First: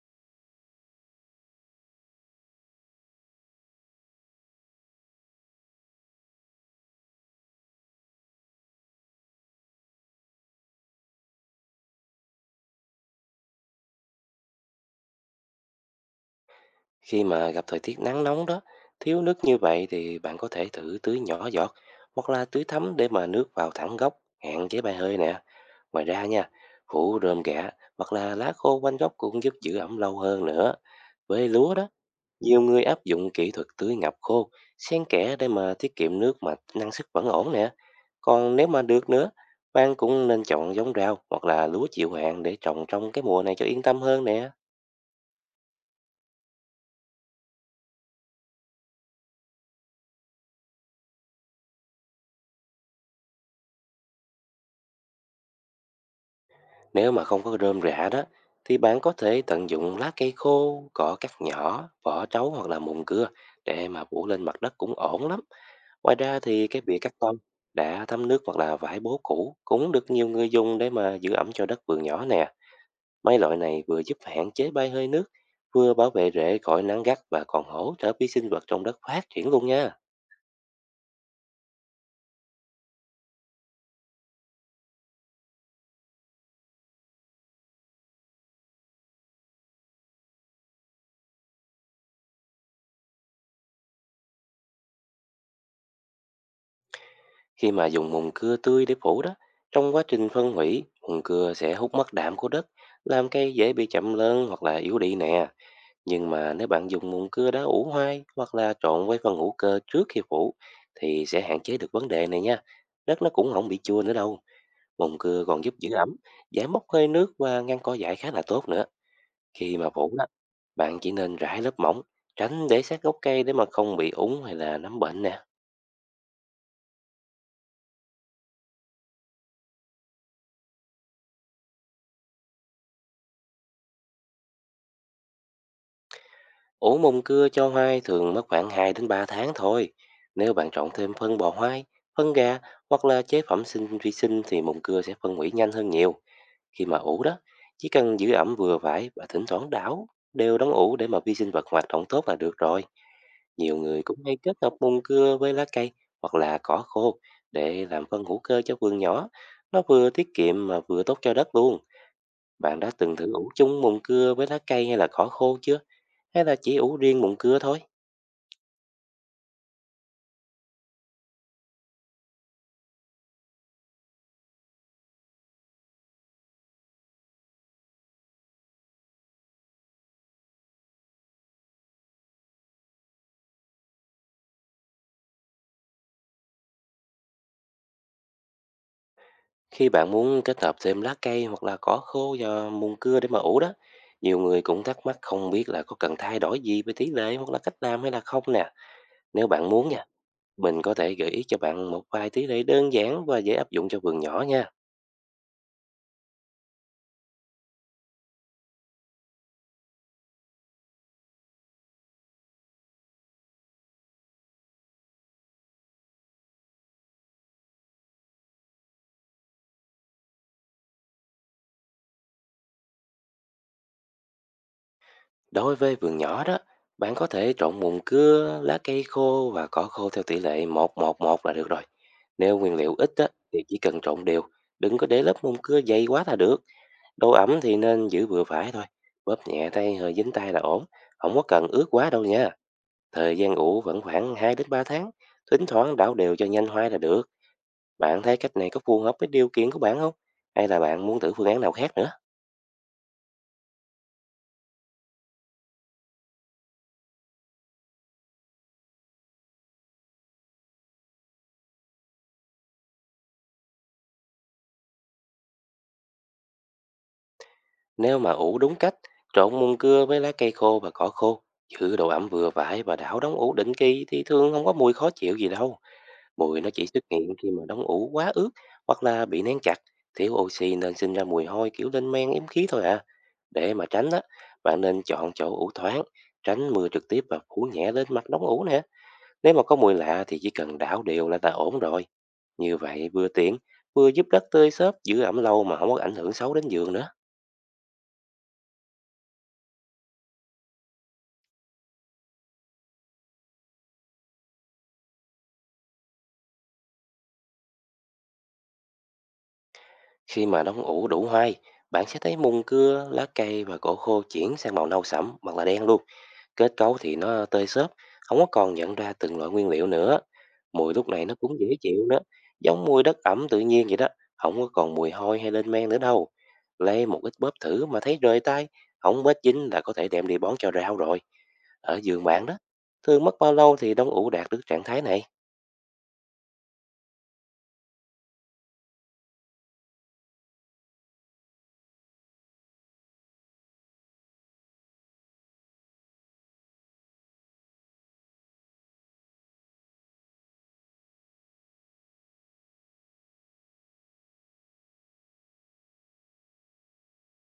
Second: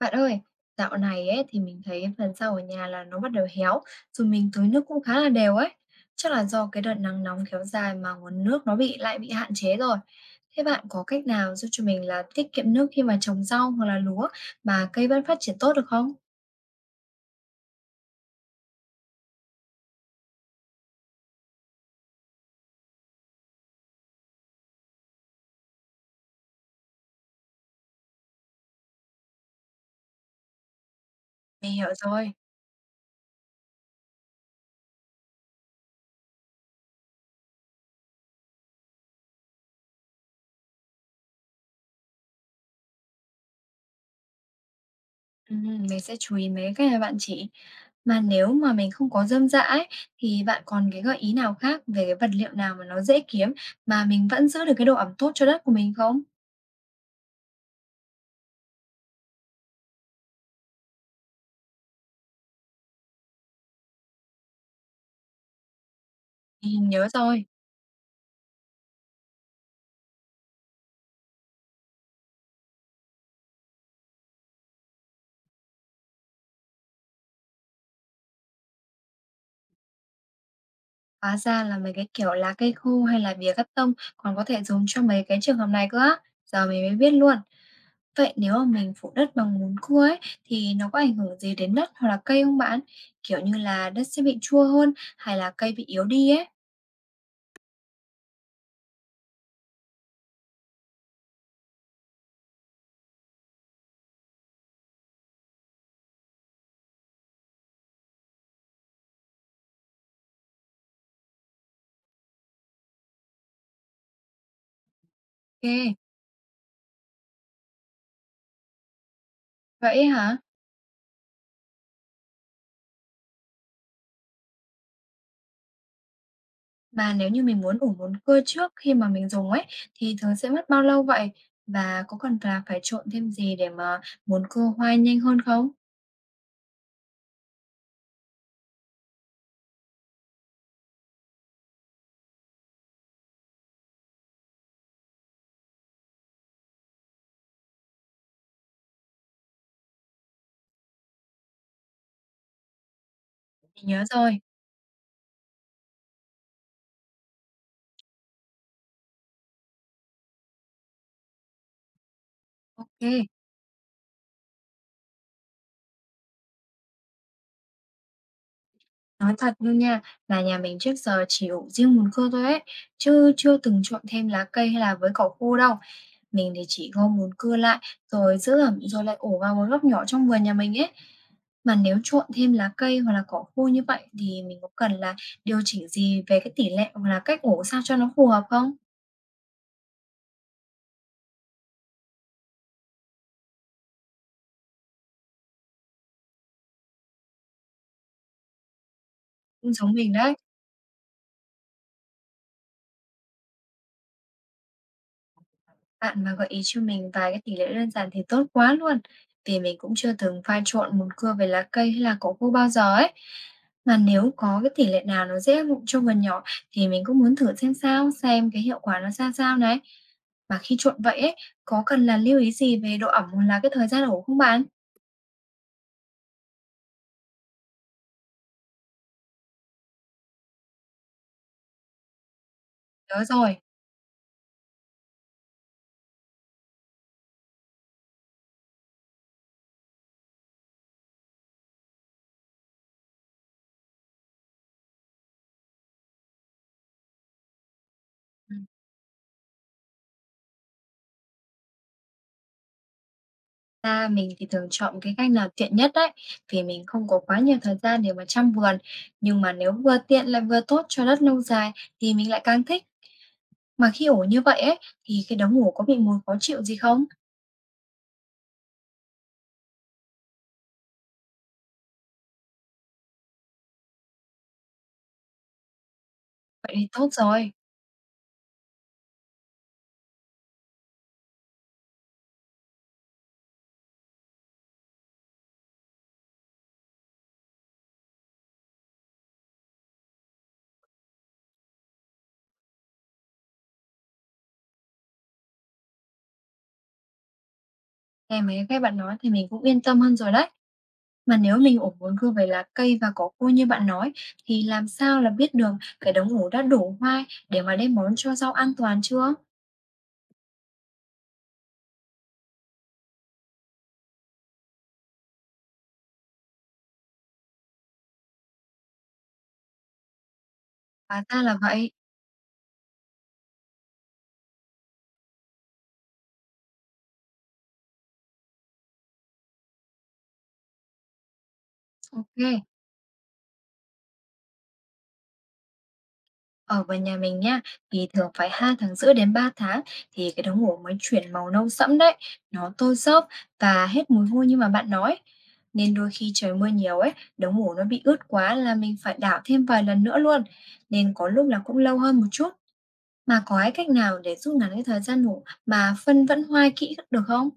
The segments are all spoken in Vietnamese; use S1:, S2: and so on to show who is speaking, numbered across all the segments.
S1: Bạn ơi, dạo này ấy thì mình thấy phần rau ở nhà là nó bắt đầu héo, rồi mình tưới nước cũng khá là đều ấy. Chắc là do cái đợt nắng nóng kéo dài mà nguồn nước nó bị lại bị hạn chế rồi. Thế bạn có cách nào giúp cho mình là tiết kiệm nước khi mà trồng rau hoặc là lúa mà cây vẫn phát triển tốt được không?
S2: Khi mà gặp thời tiết nắng nóng đó, thiếu nước như vậy thì bạn có thể thử tưới nhỏ giọt hoặc là tưới thấm để mà nước vào thẳng gốc, hạn chế bay hơi nè. Ngoài ra nha, phủ rơm rạ hoặc là lá khô quanh gốc cũng giúp giữ ẩm lâu hơn nữa. Với
S1: Mình
S2: lúa
S1: hiểu
S2: đó,
S1: rồi.
S2: nhiều người áp dụng kỹ thuật tưới ngập khô, xen kẽ để mà tiết kiệm nước mà năng suất vẫn ổn nè. Còn nếu mà được nữa, bạn cũng nên chọn giống rau hoặc là lúa chịu hạn để trồng trong cái mùa này cho yên tâm hơn nè.
S1: Ừ, mình sẽ chú ý mấy cái mà bạn chỉ. Mà nếu mà mình không có dơm rạ ấy, thì bạn còn cái gợi ý nào khác về cái vật liệu nào mà nó dễ kiếm mà mình vẫn giữ được cái độ ẩm tốt cho đất của mình không?
S2: Nếu mà không có rơm rạ đó, thì bạn có thể tận dụng lá cây khô, cỏ cắt nhỏ, vỏ trấu hoặc là mùn cưa để mà phủ lên mặt đất cũng ổn lắm. Ngoài ra thì cái
S1: Mình
S2: bìa
S1: nhớ
S2: cắt tông
S1: rồi.
S2: đã thấm nước hoặc là vải bố cũ cũng được nhiều người dùng để mà giữ ẩm cho đất vườn nhỏ nè. Mấy loại này vừa giúp hạn chế bay hơi nước, vừa bảo vệ rễ khỏi nắng gắt và còn hỗ trợ vi sinh vật trong đất phát triển luôn nha.
S1: Hóa ra là mấy cái, lá cây khô hay là bìa cắt tông còn có thể dùng cho mấy cái trường hợp này cơ á, giờ mình mới biết luôn. Vậy nếu mà mình phủ đất bằng mùn cưa ấy, thì nó có ảnh hưởng gì đến đất hoặc là cây không bạn? Kiểu như là đất sẽ bị chua hơn hay là cây bị yếu đi ấy?
S2: Khi mà dùng mùn cưa tươi để phủ đó, trong quá trình phân hủy, mùn cưa sẽ hút mất đạm của đất, làm cây dễ bị chậm lớn hoặc là yếu đi nè. Nhưng mà nếu bạn dùng mùn cưa đá ủ hoai hoặc là trộn với phân hữu cơ trước khi phủ thì sẽ hạn chế được vấn đề này nha. Đất nó cũng không bị chua nữa đâu. Mùn cưa còn giúp giữ
S1: Ok.
S2: ẩm, giải mốc hơi nước và ngăn cỏ dại khá là tốt nữa. Khi mà
S1: Vậy ấy
S2: phủ đó,
S1: hả?
S2: bạn chỉ nên rải lớp mỏng, tránh để sát gốc cây để mà không bị úng hay là nấm bệnh nè.
S1: Mà nếu như mình muốn ủ mùn cưa trước khi mà mình dùng ấy, thì thường sẽ mất bao lâu vậy? Và có cần là phải trộn thêm gì để mà mùn cưa hoa nhanh hơn không?
S2: Ủ mùng cưa cho hoai thường mất khoảng 2 đến 3 tháng thôi. Nếu bạn trộn thêm phân bò hoai, phân gà hoặc là chế phẩm sinh vi sinh thì mùng cưa sẽ phân hủy nhanh hơn nhiều. Khi mà ủ đó, chỉ cần giữ ẩm vừa phải và thỉnh thoảng đảo đều đóng ủ để mà vi sinh vật hoạt động tốt là được rồi. Nhiều
S1: Mình
S2: người
S1: nhớ
S2: cũng hay
S1: rồi,
S2: kết hợp mùng cưa với lá cây hoặc là cỏ khô để làm phân hữu cơ cho vườn nhỏ. Nó vừa tiết kiệm mà vừa tốt cho đất luôn. Bạn đã từng
S1: ok.
S2: thử ủ chung mùng cưa với lá cây hay là cỏ khô chưa? Hay là chỉ ủ riêng mùn cưa thôi?
S1: Nói thật luôn nha, là nhà mình trước giờ chỉ ủ riêng mùn cưa thôi ấy, chứ chưa từng trộn thêm lá cây hay là với cỏ khô đâu. Mình thì chỉ gom mùn cưa lại, rồi giữ ẩm rồi lại ủ vào một góc nhỏ trong vườn nhà mình ấy. Mà nếu trộn thêm lá cây hoặc là cỏ khô như vậy thì mình có cần là điều chỉnh gì về cái tỷ lệ hoặc là cách ủ sao cho nó phù hợp không?
S2: Khi bạn muốn kết hợp thêm lá cây hoặc là cỏ khô vào mùn cưa để mà ủ đó, nhiều người cũng thắc mắc không biết là có cần thay đổi gì về tỷ lệ hoặc là cách làm hay là không nè. Nếu bạn
S1: Cũng
S2: muốn
S1: giống
S2: nha,
S1: mình đấy.
S2: mình có thể gợi ý cho bạn một vài tỷ lệ đơn giản và dễ áp dụng cho vườn nhỏ nha.
S1: Bạn mà gợi ý cho mình vài cái tỷ lệ đơn giản thì tốt quá luôn, vì mình cũng chưa từng pha trộn mùn cưa với lá cây hay là cỏ khô bao giờ ấy. Mà nếu có cái tỷ lệ nào nó dễ áp dụng cho vườn nhỏ thì mình cũng muốn thử xem sao, xem cái hiệu quả nó ra sao này. Mà khi trộn vậy ấy, có cần là lưu ý gì về độ ẩm hoặc là cái thời gian ủ không bạn?
S2: Đối với vườn nhỏ đó, bạn có thể trộn mùn cưa, lá cây khô và cỏ khô theo tỷ lệ một một một là được rồi. Nếu nguyên liệu ít
S1: Nhớ
S2: á,
S1: rồi.
S2: thì chỉ cần trộn đều, đừng có để lớp mùn cưa dày quá là được. Độ ẩm thì nên giữ vừa phải thôi, bóp nhẹ tay hơi dính tay là ổn, không có cần ướt quá đâu nha. Thời gian ủ vẫn khoảng 2 đến 3 tháng, thỉnh thoảng đảo đều cho nhanh hoai là được. Bạn thấy
S1: Ừ,
S2: cách này có phù hợp với điều kiện của bạn không? Hay là bạn muốn thử phương án nào khác nữa?
S1: ra mình thì thường chọn cái cách nào tiện nhất đấy, vì mình không có quá nhiều thời gian để mà chăm vườn. Nhưng mà nếu vừa tiện lại vừa tốt cho đất lâu dài thì mình lại càng thích. Mà khi ổ như vậy ấy, thì cái đống ổ có bị mùi khó chịu gì không?
S2: Nếu mà ủ đúng cách, trộn mùn cưa với lá cây khô và cỏ khô, giữ độ ẩm vừa phải và đảo đóng ủ định kỳ thì thường không có mùi khó chịu gì đâu. Mùi nó
S1: Vậy
S2: chỉ
S1: thì
S2: xuất
S1: tốt
S2: hiện khi
S1: rồi,
S2: mà đống ủ quá ướt hoặc là bị nén chặt, thiếu oxy nên sinh ra mùi hôi kiểu lên men yếm khí thôi à. Để mà tránh đó, bạn nên chọn chỗ ủ thoáng, tránh mưa trực tiếp và phủ nhẹ lên mặt đống ủ nè. Nếu mà có mùi lạ thì chỉ cần đảo đều là ta ổn rồi. Như vậy vừa tiện, vừa giúp đất tươi xốp giữ ẩm lâu mà không có ảnh hưởng xấu đến giường nữa.
S1: nghe mấy cái bạn nói thì mình cũng yên tâm hơn rồi đấy. Mà nếu mình ổ muốn cứ về lá cây và cỏ khô như bạn nói, thì làm sao là biết được cái đống ổ đã đủ hoai để mà đem món cho rau an toàn chưa?
S2: Khi mà nóng ủ đủ hoai, bạn sẽ thấy mùn cưa, lá cây và cỏ khô chuyển sang màu nâu sẫm hoặc là đen luôn. Kết cấu thì nó tơi xốp, không có còn nhận ra từng loại nguyên liệu nữa. Mùi lúc
S1: Hóa
S2: này nó
S1: ra
S2: cũng
S1: là
S2: dễ
S1: vậy.
S2: chịu nữa, giống mùi đất ẩm tự nhiên vậy đó, không có còn mùi hôi hay lên men nữa đâu. Lấy một ít bóp thử mà thấy rời tay, không bết dính là có thể đem đi bón cho rau rồi. Ở giường bạn đó,
S1: Ok.
S2: thường mất bao lâu thì đông ủ đạt được trạng thái này?
S1: Ở bên nhà mình nha, thì thường phải 2,5 đến 3 tháng thì cái đống ngủ mới chuyển màu nâu sẫm đấy, nó tôi xốp và hết mùi hôi như mà bạn nói. Nên đôi khi trời mưa nhiều ấy, đống ngủ nó bị ướt quá là mình phải đảo thêm vài lần nữa luôn. Nên có lúc là cũng lâu hơn một chút. Mà có cái cách nào để rút ngắn cái thời gian ngủ mà phân vẫn hoai kỹ được không?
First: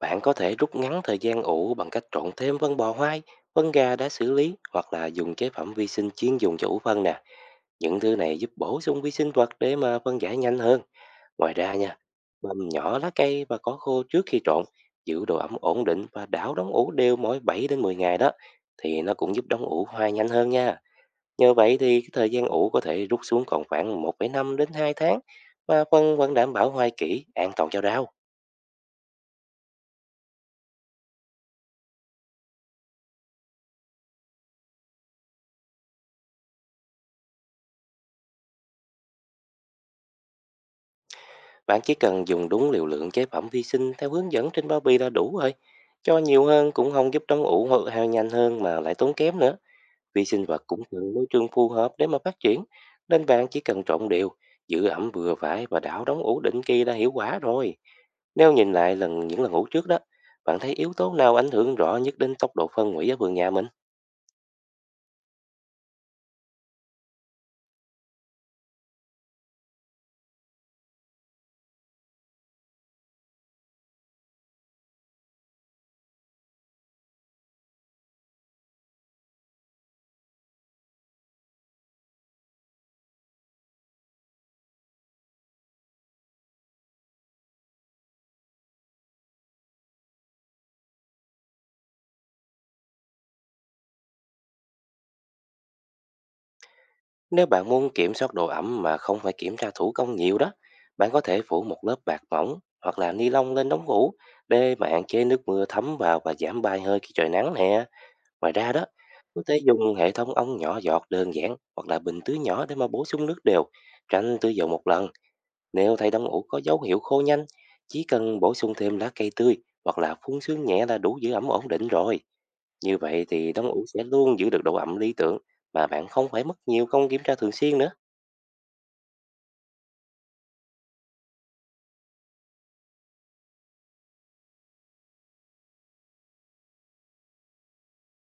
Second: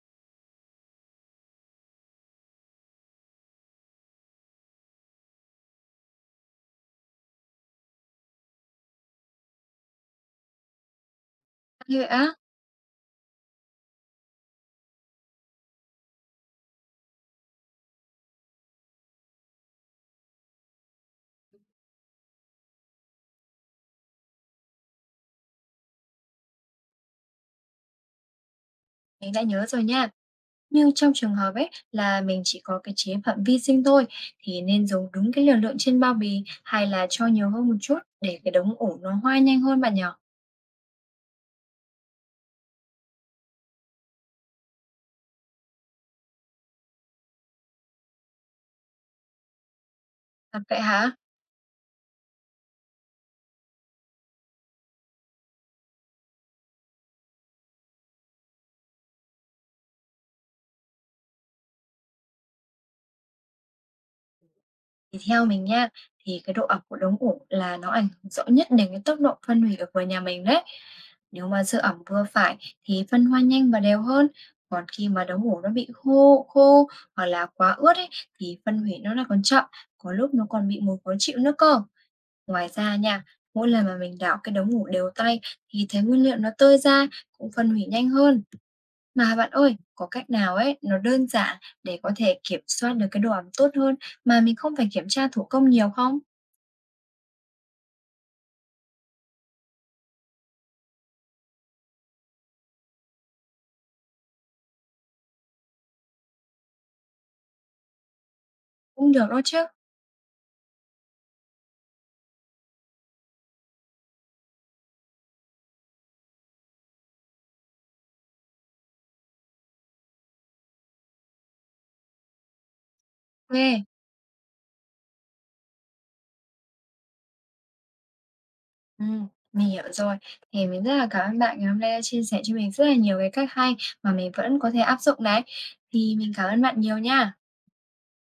S2: Bạn có thể rút ngắn thời gian ủ bằng cách trộn thêm phân bò hoai, phân gà đã xử lý hoặc là dùng chế phẩm vi sinh chuyên dùng cho ủ phân nè. Những thứ này giúp bổ sung vi sinh vật để mà phân giải nhanh hơn. Ngoài ra nha,
S1: Như vậy á,
S2: bầm nhỏ lá cây và cỏ khô trước khi trộn, giữ độ ẩm ổn định và đảo đóng ủ đều mỗi 7 đến 10 ngày đó thì nó cũng giúp đóng ủ hoai nhanh hơn nha. Nhờ vậy thì cái thời gian ủ có thể rút xuống còn khoảng 1,5 đến 2 tháng và phân vẫn đảm bảo hoai kỹ, an toàn cho rau.
S1: mình đã nhớ rồi nha. Như trong trường hợp ấy là mình chỉ có cái chế phẩm vi sinh thôi thì nên dùng đúng cái liều lượng trên bao bì hay là cho nhiều hơn một chút để cái đống ủ nó hoa nhanh hơn bạn nhỏ?
S2: Bạn chỉ cần dùng đúng liều lượng chế phẩm vi sinh theo hướng dẫn trên bao bì là đủ rồi. Cho nhiều hơn cũng không giúp trong ủ hoặc hao nhanh hơn mà lại tốn kém nữa. Vi sinh
S1: Thật
S2: vật
S1: vậy
S2: cũng
S1: hả?
S2: cần môi trường phù hợp để mà phát triển. Nên bạn chỉ cần trộn đều, giữ ẩm vừa phải và đảo đóng ủ định kỳ đã hiệu quả rồi. Nếu nhìn lại lần những lần ủ trước đó, bạn thấy yếu tố nào ảnh hưởng rõ nhất đến tốc độ phân hủy ở vườn nhà mình?
S1: Thì theo mình nha, thì cái độ ẩm của đống ủ là nó ảnh hưởng rõ nhất đến cái tốc độ phân hủy ở vườn nhà mình đấy. Nếu mà giữ ẩm vừa phải thì phân hoa nhanh và đều hơn. Còn khi mà đống ủ nó bị khô khô hoặc là quá ướt ấy thì phân hủy nó là còn chậm, có lúc nó còn bị mùi khó chịu nữa cơ. Ngoài ra nha, mỗi lần mà mình đảo cái đống ngủ đều tay thì thấy nguyên liệu nó tơi ra, cũng phân hủy nhanh hơn. Mà bạn ơi, có cách nào ấy nó đơn giản để có thể kiểm soát được cái độ ẩm tốt hơn mà mình không phải kiểm tra thủ công nhiều không?
S2: Nếu bạn muốn kiểm soát độ ẩm mà không phải kiểm tra thủ công nhiều đó, bạn có thể phủ một lớp bạt mỏng hoặc là ni lông lên đống hũ để mà hạn chế nước mưa thấm vào và giảm bay hơi khi trời nắng nè. Ngoài ra đó,
S1: Cũng được đó
S2: có thể
S1: chứ.
S2: dùng hệ thống ống nhỏ giọt đơn giản hoặc là bình tưới nhỏ để mà bổ sung nước đều, tránh tưới dầu một lần. Nếu thấy đống hũ có dấu hiệu khô nhanh, chỉ cần bổ sung thêm lá cây tươi hoặc là phun sương nhẹ là đủ giữ ẩm ổn định rồi. Như vậy thì đống
S1: Ok,
S2: hũ sẽ luôn giữ được độ ẩm lý tưởng mà bạn không phải mất nhiều công kiểm tra thường xuyên nữa.
S1: ừ, mình hiểu rồi. Thì mình rất là cảm ơn bạn ngày hôm nay đã chia sẻ cho mình rất là nhiều cái cách hay mà mình vẫn có thể áp dụng đấy. Thì mình cảm ơn bạn nhiều nha.